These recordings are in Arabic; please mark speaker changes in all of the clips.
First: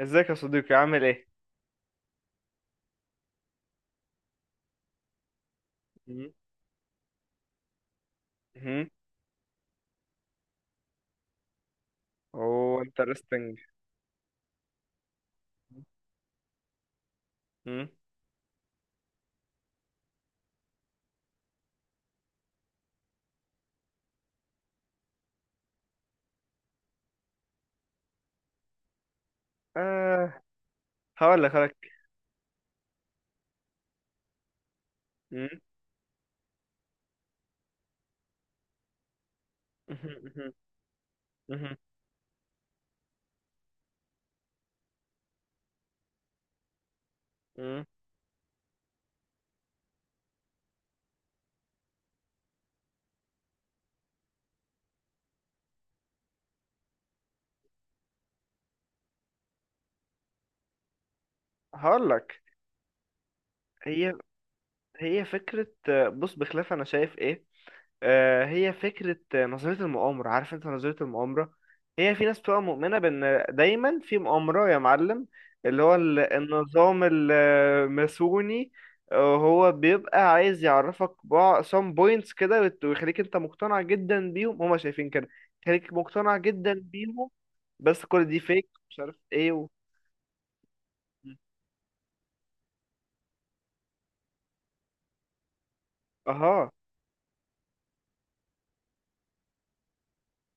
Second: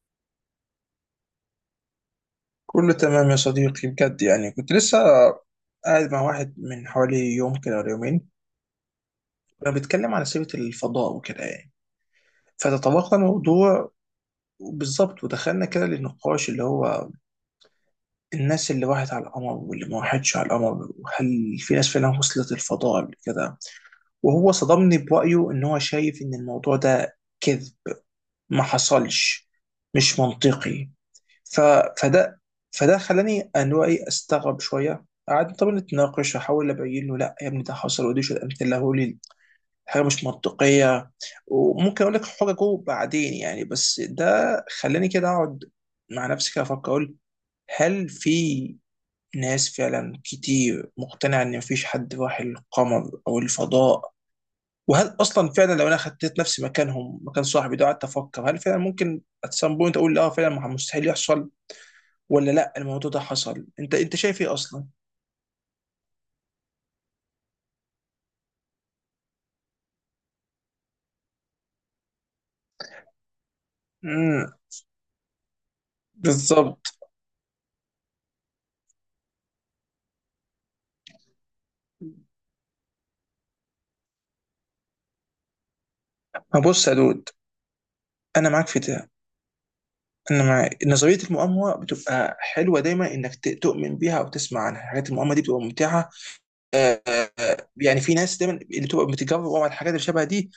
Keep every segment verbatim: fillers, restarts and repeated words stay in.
Speaker 1: ازيك يا صديقي عامل ايه؟
Speaker 2: كله تمام يا صديقي، بجد. يعني كنت لسه قاعد مع
Speaker 1: مم.
Speaker 2: واحد من حوالي يوم كده ولا يومين.
Speaker 1: مهم.
Speaker 2: كنا بنتكلم عن سيرة الفضاء وكده يعني،
Speaker 1: اوه
Speaker 2: فتطرقنا
Speaker 1: انترستنج.
Speaker 2: الموضوع بالظبط، ودخلنا كده للنقاش، اللي هو الناس اللي راحت على القمر واللي ما راحتش على القمر، وهل في ناس فعلا وصلت الفضاء قبل كده. وهو صدمني برأيه إن هو شايف إن الموضوع ده كذب، ما حصلش، مش
Speaker 1: آه.
Speaker 2: منطقي.
Speaker 1: هقول لك
Speaker 2: ف...
Speaker 1: هقول لك
Speaker 2: فده فده خلاني ان هو ايه استغرب شويه. قعدنا طبعا نتناقش، احاول ابين له لا يا ابني ده حصل، ودي شو امثله لي حاجه مش منطقيه. وممكن اقول لك حججه بعدين يعني، بس ده خلاني كده اقعد مع نفسي كده افكر، اقول هل في ناس فعلا كتير مقتنعه ان مفيش حد راح القمر او الفضاء؟ وهل اصلا فعلا لو انا خدت نفسي مكانهم مكان صاحبي ده، قعدت افكر هل فعلا ممكن at some point اقول لا فعلا مستحيل يحصل،
Speaker 1: هقول لك.
Speaker 2: ولا لا الموضوع ده حصل؟ انت
Speaker 1: هي
Speaker 2: انت شايف ايه اصلا؟
Speaker 1: هي فكرة، آه، بص بخلاف انا شايف ايه. آه، هي فكرة، آه، نظرية المؤامرة، عارف انت نظرية المؤامرة. هي في ناس بتبقى مؤمنة بان دايما في
Speaker 2: امم.
Speaker 1: مؤامرة يا معلم. اللي هو ال-
Speaker 2: بالظبط.
Speaker 1: النظام الماسوني. آه، هو بيبقى عايز يعرفك بعض some points كده ويت- ويخليك انت مقتنع جدا بيهم، هما شايفين كده. يخليك مقتنع
Speaker 2: ما
Speaker 1: جدا
Speaker 2: بص يا دود،
Speaker 1: بيهم. بس كل دي
Speaker 2: انا معاك
Speaker 1: فيك
Speaker 2: في
Speaker 1: مش
Speaker 2: ده.
Speaker 1: عارف ايه و...
Speaker 2: انا مع نظريه المؤامره، بتبقى حلوه دايما انك ت- تؤمن بيها او تسمع عنها حاجات، المؤامره دي بتبقى ممتعه.
Speaker 1: اها.
Speaker 2: آه، آه. يعني في ناس دايما اللي بتبقى بتجرب على الحاجات اللي شبه دي،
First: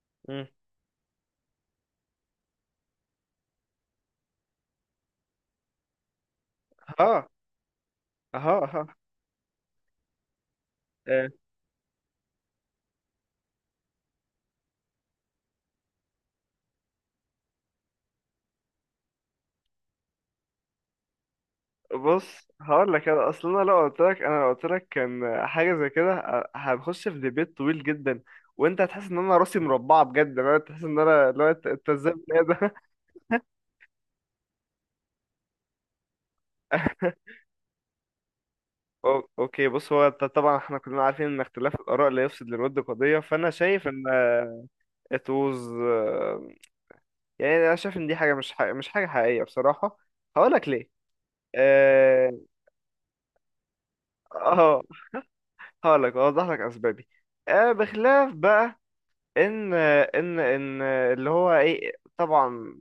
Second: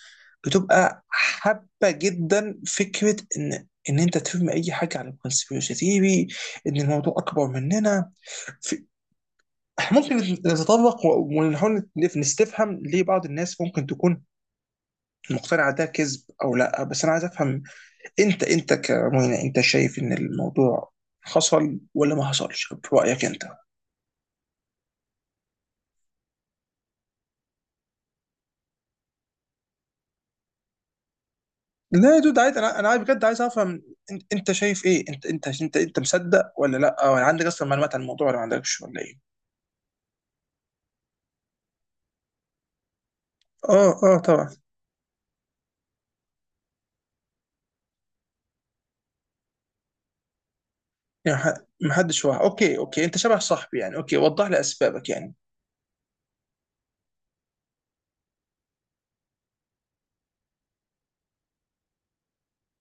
Speaker 2: بتبقى حابه جدا فكره ان ان انت تفهم اي حاجه عن الكونسبيرسي ثيري، ان الموضوع
Speaker 1: اها.
Speaker 2: اكبر مننا.
Speaker 1: اها. اها.
Speaker 2: إحنا ممكن نتطرق و- ونحاول نف- نستفهم ليه بعض الناس ممكن تكون مقتنعة ده كذب أو لأ، بس أنا عايز أفهم. أنت أنت كمهنا، أنت شايف إن الموضوع حصل ولا ما
Speaker 1: بص
Speaker 2: حصلش في
Speaker 1: هقول لك.
Speaker 2: رأيك
Speaker 1: انا
Speaker 2: أنت؟
Speaker 1: اصل انا لو قلت لك انا لو قلت لك كان حاجه زي كده ه- هنخش في ديبيت طويل جدا، وانت هتحس ان انا راسي مربعه بجد. انا تحس ان انا لو انت أنت ازاي
Speaker 2: لا يا دود
Speaker 1: بتلاقي
Speaker 2: عادي،
Speaker 1: ده؟
Speaker 2: أنا أنا عايز- بجد عايز أفهم. أن- أنت شايف إيه؟ أنت أنت أنت أنت مصدق ولا لأ؟ ولا عندك أصلا معلومات عن الموضوع ولا ما عندكش ولا
Speaker 1: أو-
Speaker 2: إيه؟
Speaker 1: اوكي بص. هو ط- طبعا احنا كلنا عارفين ان اختلاف الاراء لا يفسد للود قضيه، فانا شايف
Speaker 2: آه،
Speaker 1: ان
Speaker 2: آه، طبعا.
Speaker 1: it was، آه، يعني انا شايف ان دي حاجه مش حاجة مش حاجه حقيقيه بصراحه. هقول لك ليه.
Speaker 2: يعني ح- محدش
Speaker 1: اه.
Speaker 2: واحد. أوكي أوكي، أنت شبه صاحبي يعني. أوكي وضح لي
Speaker 1: آه،
Speaker 2: أسبابك يعني.
Speaker 1: هقول لك اوضح لك اسبابي. آه، بخلاف بقى ان ان ان اللي هو ايه، طبعا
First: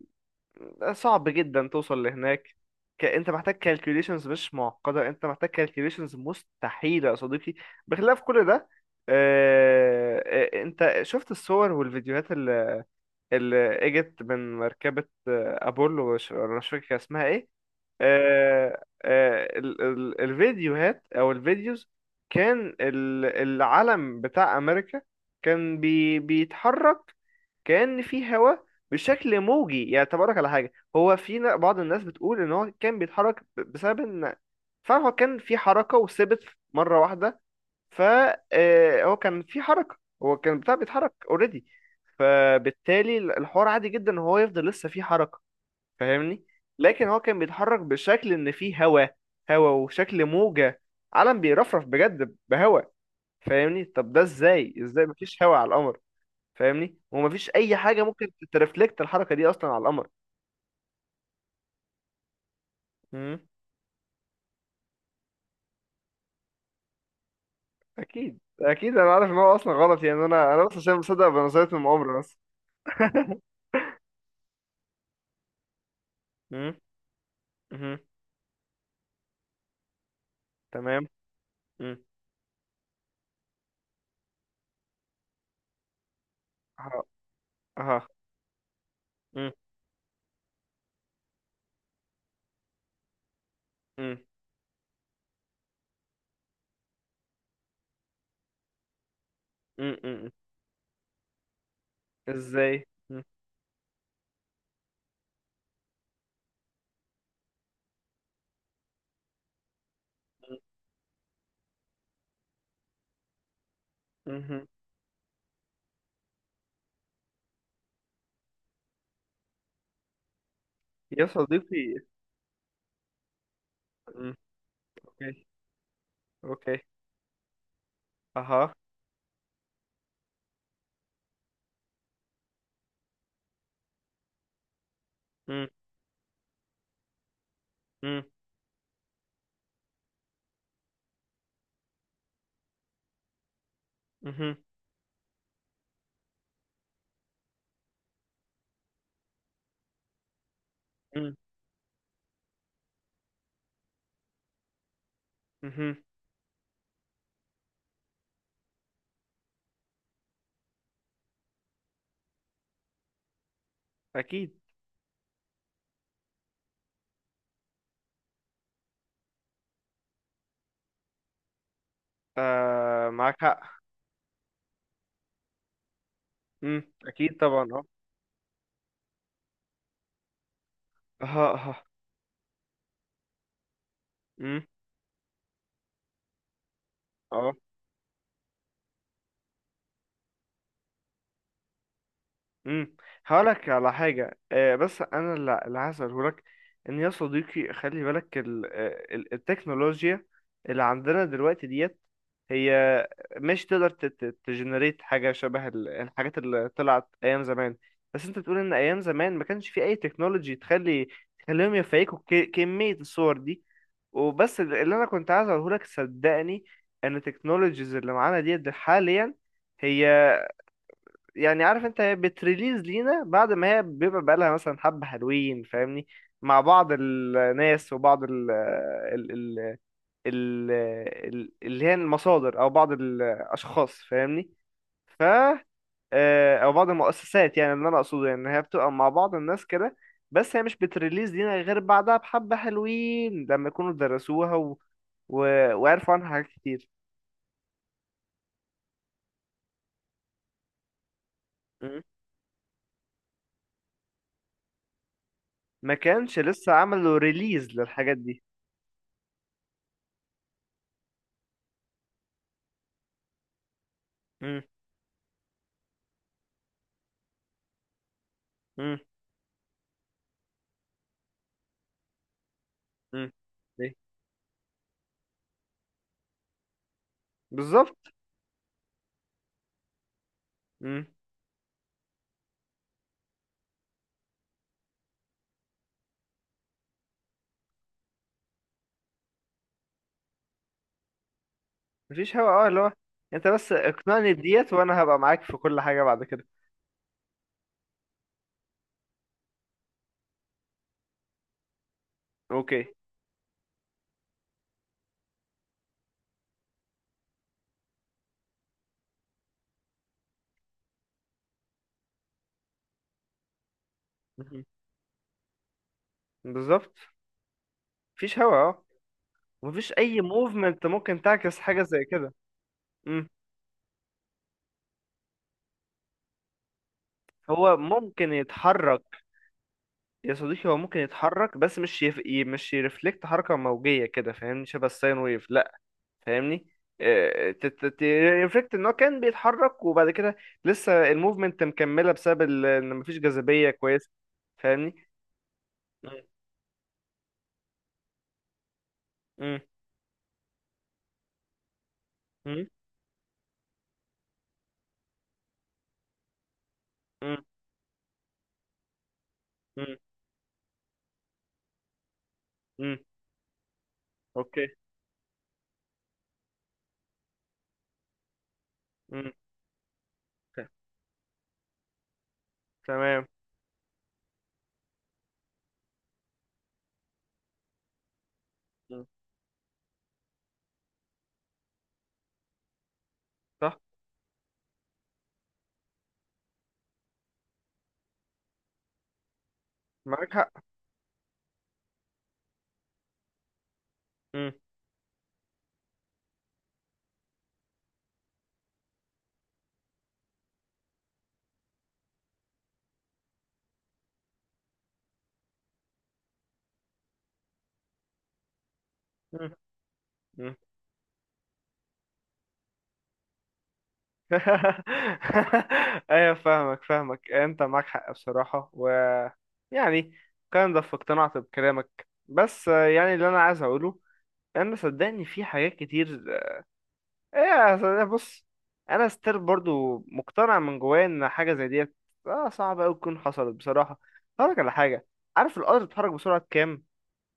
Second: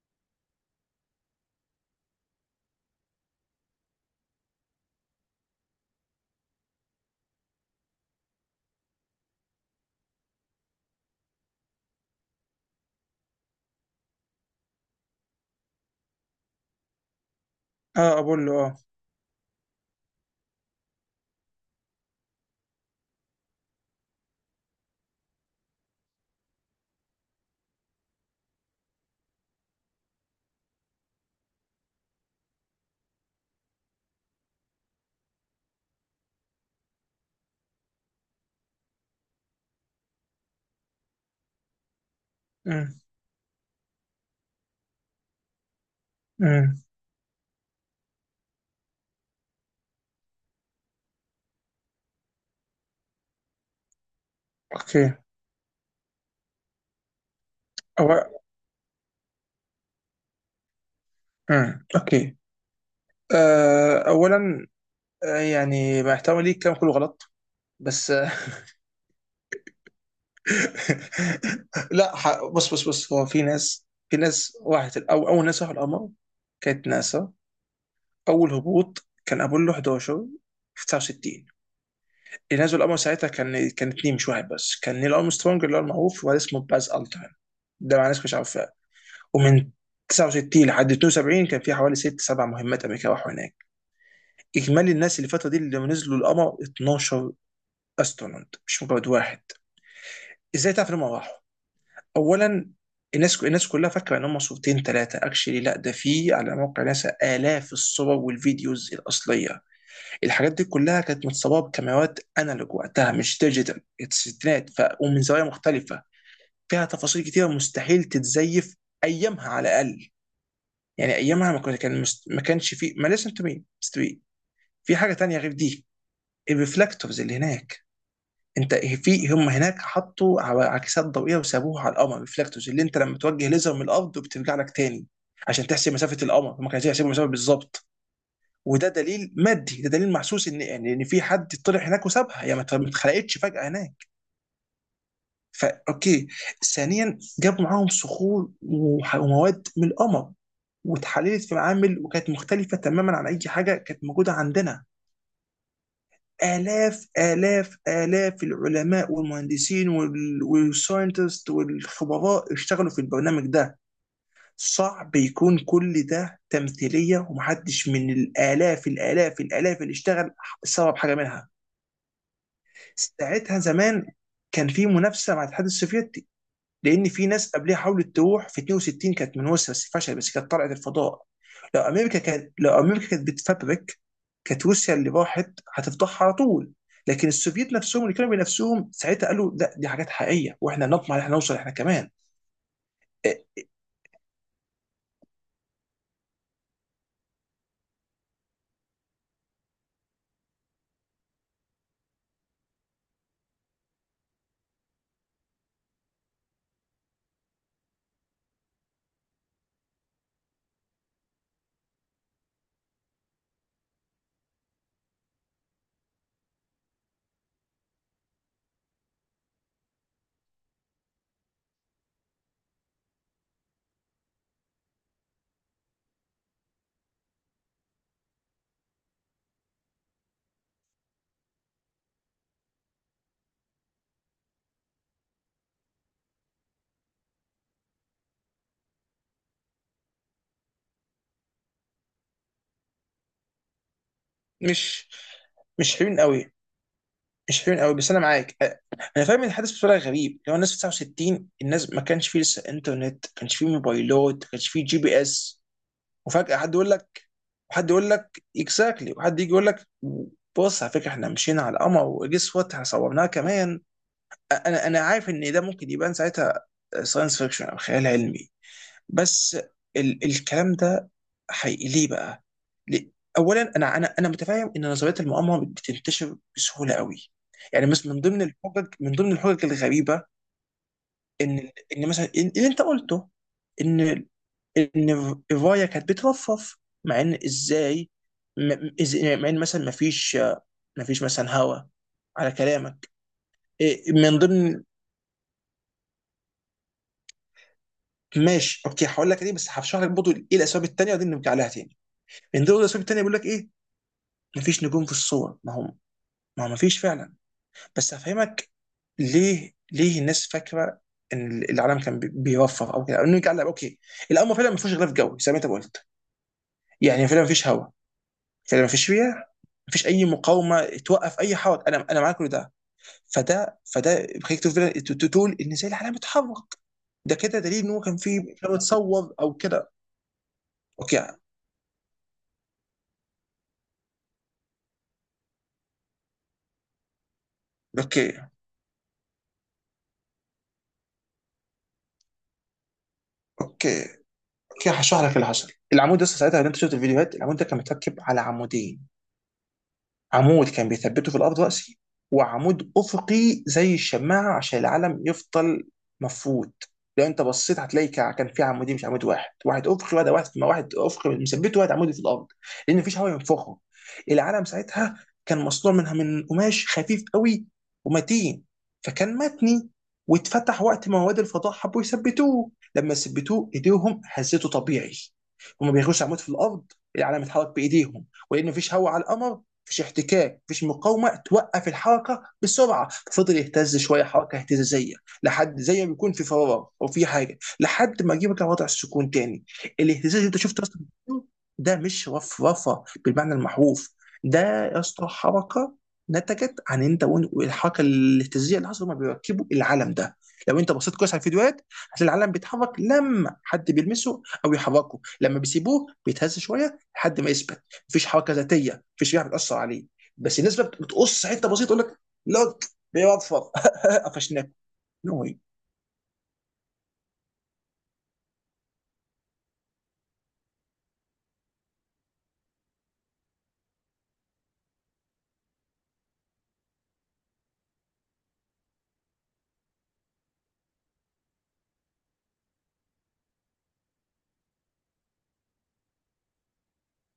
Speaker 1: صعب جدا توصل لهناك. ك... انت محتاج كالكوليشنز مش معقده، انت محتاج كالكوليشنز مستحيله يا صديقي. بخلاف كل ده، آه... آه، انت شفت الصور والفيديوهات اللي, اللي اجت من مركبه، آه، ابولو، مش أنا مش فاكر كان اسمها ايه.
Speaker 2: آه، أقول له آه.
Speaker 1: آه... آه... ال... ال... الفيديوهات او الفيديوز، كان ال... العلم بتاع امريكا كان بي... بيتحرك كأن في هواء، بشكل موجي. يعني تبارك على حاجة، هو في ن- بعض الناس بتقول ان هو كان بيتحرك ب- بسبب ان فعلا هو كان في حركة وثبت مرة واحدة، فهو كان في حركة. هو كان بتاع بيتحرك اوريدي،
Speaker 2: أمم،
Speaker 1: فبالتالي ال- الحوار عادي جدا ان هو يفضل لسه في حركة. فاهمني؟
Speaker 2: أمم.
Speaker 1: لكن هو كان بيتحرك بشكل ان في هواء، هواء وشكل موجة، علم بيرفرف بجد بهواء. فاهمني؟ طب ده ازاي؟ ازاي
Speaker 2: أوكي.
Speaker 1: مفيش هواء على القمر؟ فاهمني؟ ومفيش اي حاجه ممكن ترفلكت الحركه دي اصلا على القمر.
Speaker 2: امم. اوكي.
Speaker 1: امم.
Speaker 2: آه، اولا، آه، يعني مع احترامي ليك الكلام كله غلط، بس آه،
Speaker 1: اكيد اكيد، انا عارف ان هو اصلا غلط، يعني انا انا بس عشان مصدق بنظريه
Speaker 2: لا،
Speaker 1: المؤامره بس.
Speaker 2: ح- بص، بص، بص. هو في ناس، في ناس راحت، او اول ناس راحوا القمر
Speaker 1: مم.
Speaker 2: كانت ناسا.
Speaker 1: مهم.
Speaker 2: اول هبوط كان ابولو إحداشر في
Speaker 1: تمام.
Speaker 2: تسعة وستين.
Speaker 1: مم.
Speaker 2: اللي نزل القمر ساعتها كان كان اتنين مش واحد، بس كان نيل ارمسترونج اللي هو المعروف، وواحد اسمه باز
Speaker 1: اها.
Speaker 2: التران، ده مع
Speaker 1: اها.
Speaker 2: ناس مش عارفاه.
Speaker 1: مم.
Speaker 2: ومن تسعة وستين لحد اتنين وسبعين كان في حوالي ست سبع مهمات، امريكا راحوا هناك.
Speaker 1: مم.
Speaker 2: اجمالي الناس اللي الفتره دي اللي نزلوا القمر اتناشر استرونوت، مش مجرد واحد.
Speaker 1: مم. مم.
Speaker 2: ازاي تعرف ان هم راحوا؟ اولا،
Speaker 1: ازاي؟ مم.
Speaker 2: الناس الناس كلها فاكره ان هم صورتين ثلاثه اكشلي، لا، ده في على موقع ناسا الاف الصور والفيديوز الاصليه. الحاجات دي كلها كانت متصوره بكاميرات انالوج وقتها مش ديجيتال
Speaker 1: مهم.
Speaker 2: الستينات، ف... ومن زوايا مختلفه فيها تفاصيل كتيره مستحيل تتزيف ايامها على الاقل. يعني
Speaker 1: يا
Speaker 2: ايامها ما كان
Speaker 1: صديقي.
Speaker 2: كان مست... ما كانش في، ما لسه انتوا مين.
Speaker 1: مم.
Speaker 2: في حاجه تانية
Speaker 1: اوكي.
Speaker 2: غير دي:
Speaker 1: اوكي.
Speaker 2: الريفلكتورز اللي هناك.
Speaker 1: اها.
Speaker 2: انت في هم هناك حطوا ع- عكسات ضوئيه وسابوها على القمر، ريفلكتورز، اللي انت لما توجه ليزر من الارض وبترجع لك تاني عشان
Speaker 1: مم.
Speaker 2: تحسب مسافه القمر، هم كانوا هيحسبوا المسافه بالظبط.
Speaker 1: مم.
Speaker 2: وده دليل مادي، ده دليل محسوس، ان يعني ان في حد طلع هناك وسابها، يعني ما ت- ما اتخلقتش فجاه هناك.
Speaker 1: مهم.
Speaker 2: فا اوكي، ثانيا جابوا معاهم صخور وح- ومواد من القمر،
Speaker 1: مم.
Speaker 2: واتحللت في معامل وكانت مختلفه تماما عن اي حاجه كانت موجوده عندنا.
Speaker 1: مهم.
Speaker 2: آلاف، آلاف، آلاف العلماء والمهندسين وال- والساينتست والخبراء اشتغلوا في البرنامج ده.
Speaker 1: اكيد.
Speaker 2: صعب يكون كل ده تمثيلية، ومحدش من الآلاف، الآلاف، الآلاف اللي اشتغل سبب حاجة منها.
Speaker 1: آه، معاك
Speaker 2: ساعتها
Speaker 1: حق.
Speaker 2: زمان كان في منافسة مع الاتحاد السوفيتي،
Speaker 1: مم.
Speaker 2: لان في
Speaker 1: اكيد
Speaker 2: ناس
Speaker 1: طبعا
Speaker 2: قبلها
Speaker 1: اه.
Speaker 2: حاولت تروح في اتنين وستين، كانت من روسيا بس فشلت، بس كانت طلعت الفضاء.
Speaker 1: اها.
Speaker 2: لو
Speaker 1: اها.
Speaker 2: امريكا كانت لو امريكا كانت بتفبرك، كانت
Speaker 1: مم.
Speaker 2: روسيا اللي راحت هتفضحها على طول. لكن
Speaker 1: اه.
Speaker 2: السوفييت نفسهم اللي كانوا بنفسهم ساعتها قالوا لا، دي حاجات حقيقيه، واحنا نطمع ان احنا نوصل احنا كمان.
Speaker 1: امم.
Speaker 2: إيه،
Speaker 1: هقولك على حاجة، آه، بس أنا اللي اللي هسأله لك، إن يا صديقي، خلي بالك ال- آه، ال- التكنولوجيا اللي عندنا دلوقتي ديت، هي مش تقدر تجنريت حاجة شبه ال- الحاجات اللي طلعت أيام زمان. بس أنت بتقول إن أيام زمان ما كانش في أي تكنولوجي تخلي، تخليهم يفيكوا ك- كمية الصور دي. وبس اللي أنا كنت عايز أقوله لك، صدقني إن التكنولوجيز اللي معانا ديت حاليا، هي، يعني عارف انت، هي بتريليز لينا بعد ما هي بيبقى بقالها مثلا حبة حلوين. فاهمني؟ مع بعض الناس وبعض ال ال ال ال ال- اللي هي المصادر او بعض الاشخاص. فاهمني؟ ف آه، او بعض المؤسسات. يعني اللي انا اقصده يعني، إن هي بتبقى مع بعض الناس كده، بس هي مش بتريليز لينا غير بعدها بحبة حلوين، لما يكونوا درسوها و...
Speaker 2: مش
Speaker 1: و...
Speaker 2: مش
Speaker 1: وعرفوا
Speaker 2: حلوين
Speaker 1: عنها حاجات
Speaker 2: قوي.
Speaker 1: كتير.
Speaker 2: مش حلوين قوي، بس انا معاك، أ- انا فاهم ان الحدث بطريقه غريب. لو الناس في تسعة وستين، الناس ما
Speaker 1: مم.
Speaker 2: كانش فيه لسه انترنت، ما كانش فيه موبايلات، ما كانش فيه جي بي اس،
Speaker 1: ما كانش
Speaker 2: وفجأة
Speaker 1: لسه
Speaker 2: حد يقول
Speaker 1: عملوا
Speaker 2: لك،
Speaker 1: ريليز
Speaker 2: وحد يقول
Speaker 1: للحاجات دي.
Speaker 2: لك اكزاكتلي وحد يجي يقول لك: بص على فكره احنا مشينا على القمر وجس وات احنا صورناها كمان.
Speaker 1: مم.
Speaker 2: انا انا عارف ان ده ممكن يبان ساعتها ساينس فيكشن او خيال علمي،
Speaker 1: مم.
Speaker 2: بس ال الكلام ده حقيقي. ليه بقى؟ ليه؟
Speaker 1: مم.
Speaker 2: اولا
Speaker 1: إيه؟
Speaker 2: انا انا انا متفاهم ان نظريه المؤامره بتنتشر بسهوله قوي. يعني
Speaker 1: بالظبط.
Speaker 2: مثلا من ضمن الحجج من ضمن الحجج الغريبه،
Speaker 1: مم.
Speaker 2: ان ان مثلا إن- اللي انت قلته، ان ان ايفايا كانت بترفرف، مع ان ازاي، م- إز- يعني مع ان مثلا ما فيش ما فيش مثلا هوا
Speaker 1: مفيش هوا
Speaker 2: على
Speaker 1: اه، اللي هو
Speaker 2: كلامك.
Speaker 1: انت بس
Speaker 2: إيه،
Speaker 1: اقنعني
Speaker 2: من
Speaker 1: بديت،
Speaker 2: ضمن
Speaker 1: وانا هبقى معاك في كل حاجه بعد كده.
Speaker 2: ماشي اوكي، هقول لك ليه، بس هشرح لك برضه ايه الاسباب التانيه، ودي نرجع لها تاني. من ضمن
Speaker 1: اوكي.
Speaker 2: الاسباب التانيه، بيقول لك ايه، ما فيش نجوم في الصور، ما هم ما هو ما فيش فعلا. بس هفهمك ليه. ليه الناس فاكره ان العالم كان بي- بيوفر او كده، أو نرجع لها اوكي. الامر
Speaker 1: مهم.
Speaker 2: فعلا ما فيهوش غلاف جوي زي ما انت قلت،
Speaker 1: بالظبط.
Speaker 2: يعني فعلا ما فيش هوا،
Speaker 1: مفيش هوا
Speaker 2: فعلا
Speaker 1: اه.
Speaker 2: ما فيش رياح،
Speaker 1: مفيش
Speaker 2: مفيش
Speaker 1: اي
Speaker 2: اي
Speaker 1: موفمنت
Speaker 2: مقاومه
Speaker 1: ممكن
Speaker 2: توقف اي
Speaker 1: تعكس حاجه
Speaker 2: حوض،
Speaker 1: زي
Speaker 2: انا انا
Speaker 1: كده.
Speaker 2: معاك كل ده.
Speaker 1: مم.
Speaker 2: فده فده بيخليك تقول فعلاً- تقول ان زي العالم اتحرك، ده كده
Speaker 1: هو
Speaker 2: دليل ان هو كان
Speaker 1: ممكن
Speaker 2: في كان
Speaker 1: يتحرك،
Speaker 2: متصور او كده.
Speaker 1: يا صديقي هو ممكن
Speaker 2: اوكي،
Speaker 1: يتحرك، بس مش يف... ي- مش يرفلكت حركه موجيه كده. فاهمني؟ شبه الساين ويف. لا، فاهمني؟
Speaker 2: اوكي،
Speaker 1: ريفلكت ان هو كان بيتحرك، وبعد كده لسه الموفمنت مكمله بسبب ال- ان مفيش جاذبيه
Speaker 2: اوكي،
Speaker 1: كويسه.
Speaker 2: اوكي.
Speaker 1: فاهمني؟
Speaker 2: هشرح لك اللي حصل. العمود
Speaker 1: مم.
Speaker 2: ده ساعتها، لو انت شفت الفيديوهات، العمود ده كان متركب على عمودين.
Speaker 1: مم.
Speaker 2: عمود كان بيثبته في الارض راسي،
Speaker 1: مم.
Speaker 2: وعمود افقي زي الشماعه عشان العلم يفضل مفروض. لو
Speaker 1: مم.
Speaker 2: انت بصيت هتلاقي كا- كان في عمودين مش عمود واحد، واحد
Speaker 1: مم.
Speaker 2: افقي واحد واحد ما واحد افقي مثبته واحد عمودي في الارض، لان
Speaker 1: مم.
Speaker 2: مفيش هواء ينفخه. العلم
Speaker 1: اوكي.
Speaker 2: ساعتها كان مصنوع منها من قماش خفيف قوي ومتين،
Speaker 1: مم.
Speaker 2: فكان متني.
Speaker 1: ت-
Speaker 2: واتفتح وقت ما رواد الفضاء حبوا يثبتوه، لما
Speaker 1: تمام.
Speaker 2: ثبتوه ايديهم هزته طبيعي، هما بيغوصوا عمود في الارض، العلم اتحرك بايديهم. ولان مفيش
Speaker 1: مم.
Speaker 2: هواء على القمر، مفيش احتكاك، مفيش مقاومه توقف الحركه بسرعه، فضل
Speaker 1: صح.
Speaker 2: يهتز شويه، حركه اهتزازيه، لحد، زي ما بيكون في فراغ او في حاجه، لحد ما يجيبك لوضع السكون تاني.
Speaker 1: معاك
Speaker 2: الاهتزاز اللي
Speaker 1: حق.
Speaker 2: انت شفته اصلا ده مش رفرفه بالمعنى المحروف.
Speaker 1: مم.
Speaker 2: ده يا اسطى حركه نتجت عن انت والحركه الاهتزازيه اللي حصلت، هما بيركبوا العلم ده. لو انت بصيت كويس على الفيديوهات، هتلاقي العلم بيتحرك لما حد بيلمسه او يحركه، لما بيسيبوه بيتهز شويه لحد ما يثبت. مفيش حركه ذاتيه، مفيش ريحه
Speaker 1: مم.
Speaker 2: بتاثر عليه.
Speaker 1: مم.
Speaker 2: بس الناس بقى بتقص حته بسيطه تقول لك: لوك، بيوفر! قفشناك! نو واي!
Speaker 1: ايوه فاهمك فاهمك انت معاك حق بصراحة. و يعني كان ده في، اقتنعت بكلامك. بس، آه، يعني اللي انا عايز اقوله، انا صدقني في حاجات كتير. ايه، صدقني، بص، انا ستيل برضو مقتنع من جوايا ان حاجة زي ديت، آه، صعب اوي تكون حصلت بصراحة. هقولك على حاجة، عارف القطر بيتحرك بسرعة كام؟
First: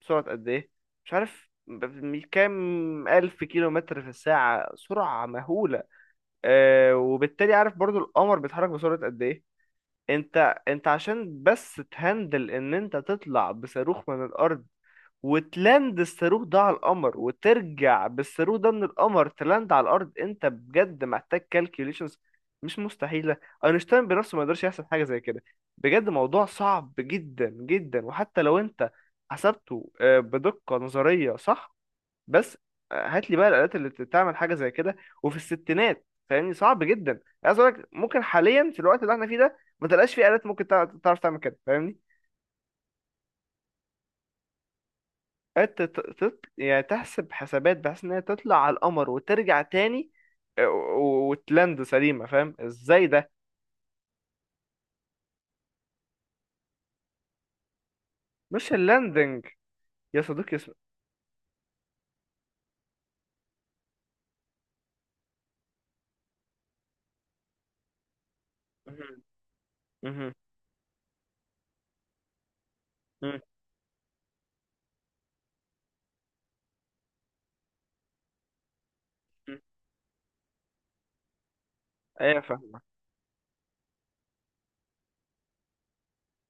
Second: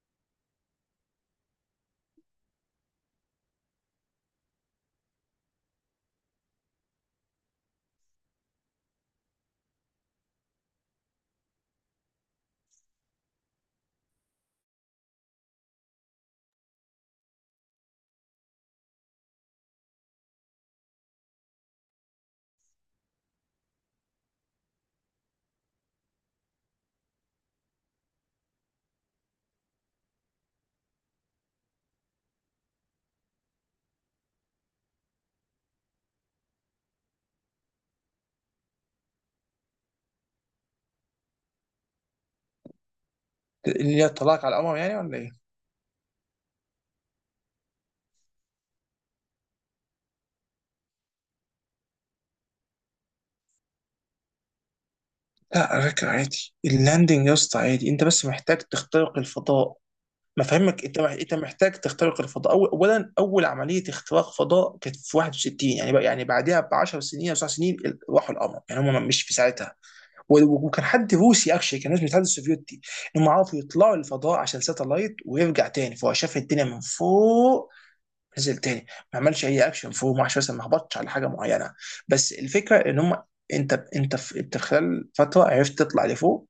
Speaker 1: بسرعة قد إيه؟ مش عارف ب- ب- كام ألف كيلو متر في الساعة، سرعة مهولة. آه، وبالتالي عارف برضو القمر بيتحرك بسرعة قد إيه؟ أنت أنت عشان بس تهندل إن أنت تطلع بصاروخ من الأرض، وتلاند الصاروخ ده على القمر، وترجع بالصاروخ ده من القمر تلاند على الارض، انت بجد محتاج كالكوليشنز مش مستحيله. اينشتاين بنفسه ما يقدرش يحسب حاجه زي كده، بجد موضوع صعب جدا جدا. وحتى لو انت حسبته، آه، بدقه نظريه صح، بس، آه، هات لي بقى الالات اللي تعمل حاجه زي كده، وفي الستينات. فاهمني؟ صعب جدا. عايز اقول لك ممكن حاليا في الوقت اللي احنا فيه ده ما تلقاش فيه الات ممكن تع- تعرف تعمل كده. فاهمني؟
Speaker 2: اللي هي الطلاق على القمر يعني ولا ايه؟
Speaker 1: انت ت- تط... يعني تحسب حسابات بحيث ان هي تطلع على القمر وترجع تاني، آه، و- وتلاند سليمة. فاهم ازاي ده؟
Speaker 2: لا، على فكره عادي اللاندنج يا اسطى، عادي، انت بس محتاج
Speaker 1: مش
Speaker 2: تخترق
Speaker 1: اللاندنج
Speaker 2: الفضاء.
Speaker 1: يا
Speaker 2: ما
Speaker 1: صديقي، اسم...
Speaker 2: فهمك. انت مح- انت محتاج تخترق الفضاء أول. اولا اول عمليه اختراق فضاء كانت في واحد وستين، يعني بقى يعني بعدها ب عشرة سنين او تسع سنين ال- راحوا القمر، يعني هم مش
Speaker 1: مهم.
Speaker 2: في ساعتها.
Speaker 1: مهم.
Speaker 2: و- وكان حد روسي اكشلي، كان ناس من الاتحاد السوفيتي، انهم
Speaker 1: مهم.
Speaker 2: عرفوا يطلعوا للفضاء عشان ساتلايت، ويرجع تاني فهو شاف الدنيا من فوق، نزل تاني، ما عملش
Speaker 1: مهم.
Speaker 2: اي اكشن فوق، ما عملش مثلا ما هبطش على حاجه معينه. بس
Speaker 1: ايوه
Speaker 2: الفكره
Speaker 1: فاهمك.
Speaker 2: ان هم، انت انت في انت خلال فتره عرفت تطلع لفوق،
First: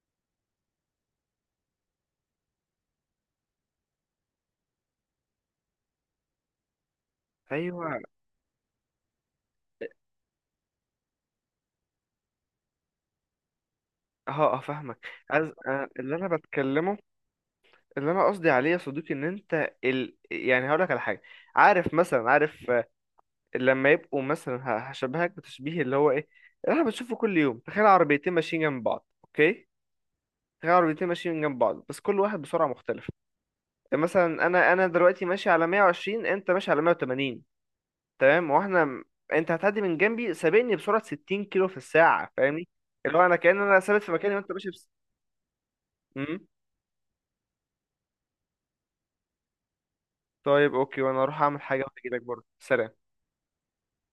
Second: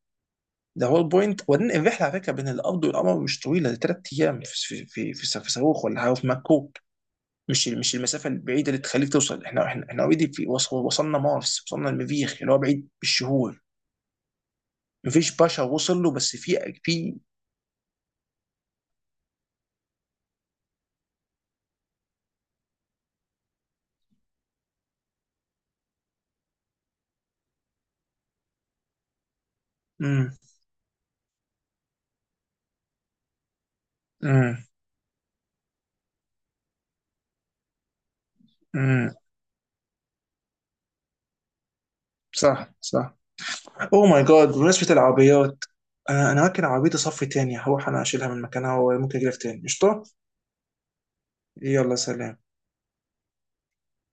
Speaker 2: ده هو البوينت. وبعدين الرحله على فكره بين الارض والقمر مش طويله، دي تلات ايام في في في, في صاروخ ولا حاجه في مكوك. مش مش
Speaker 1: ايوه
Speaker 2: المسافه البعيده اللي تخليك توصل، احنا احنا احنا اوريدي في وص- وصلنا مارس، وصلنا المريخ اللي هو بعيد بالشهور.
Speaker 1: اه اه فاهمك.
Speaker 2: مفيش
Speaker 1: عايز،
Speaker 2: باشا
Speaker 1: آه،
Speaker 2: وصل له،
Speaker 1: اللي انا
Speaker 2: بس في
Speaker 1: بتكلمه،
Speaker 2: في
Speaker 1: اللي انا قصدي عليه يا صديقي، ان انت ال... يعني هقول لك على حاجه. عارف مثلا، عارف، آه، لما يبقوا مثلا ه- هشبهك بتشبيه اللي هو ايه، اللي احنا بنشوفه كل يوم. تخيل عربيتين ماشيين جنب بعض، اوكي؟
Speaker 2: امم،
Speaker 1: هي عربيتين ماشيين من جنب بعض بس كل واحد بسرعة مختلفة. يعني مثلا
Speaker 2: امم،
Speaker 1: انا انا دلوقتي ماشي على مية وعشرين، انت ماشي على مئة وثمانون. تمام؟ واحنا
Speaker 2: امم.
Speaker 1: انت هتعدي من جنبي سابقني بسرعة ستين كيلو في الساعة. فاهمني؟
Speaker 2: صح، صح.
Speaker 1: اللي هو انا كأن انا ثابت
Speaker 2: اوه
Speaker 1: في
Speaker 2: ماي
Speaker 1: مكاني،
Speaker 2: جاد،
Speaker 1: وانت ماشي بس.
Speaker 2: بمناسبة العربيات، انا انا
Speaker 1: امم.
Speaker 2: ممكن عربيتي صف تاني، هروح انا اشيلها من مكانها، وممكن اجيلك تاني. قشطة.
Speaker 1: طيب اوكي، وانا اروح اعمل حاجة
Speaker 2: يلا،
Speaker 1: واجي لك
Speaker 2: سلام.
Speaker 1: برضه. سلام.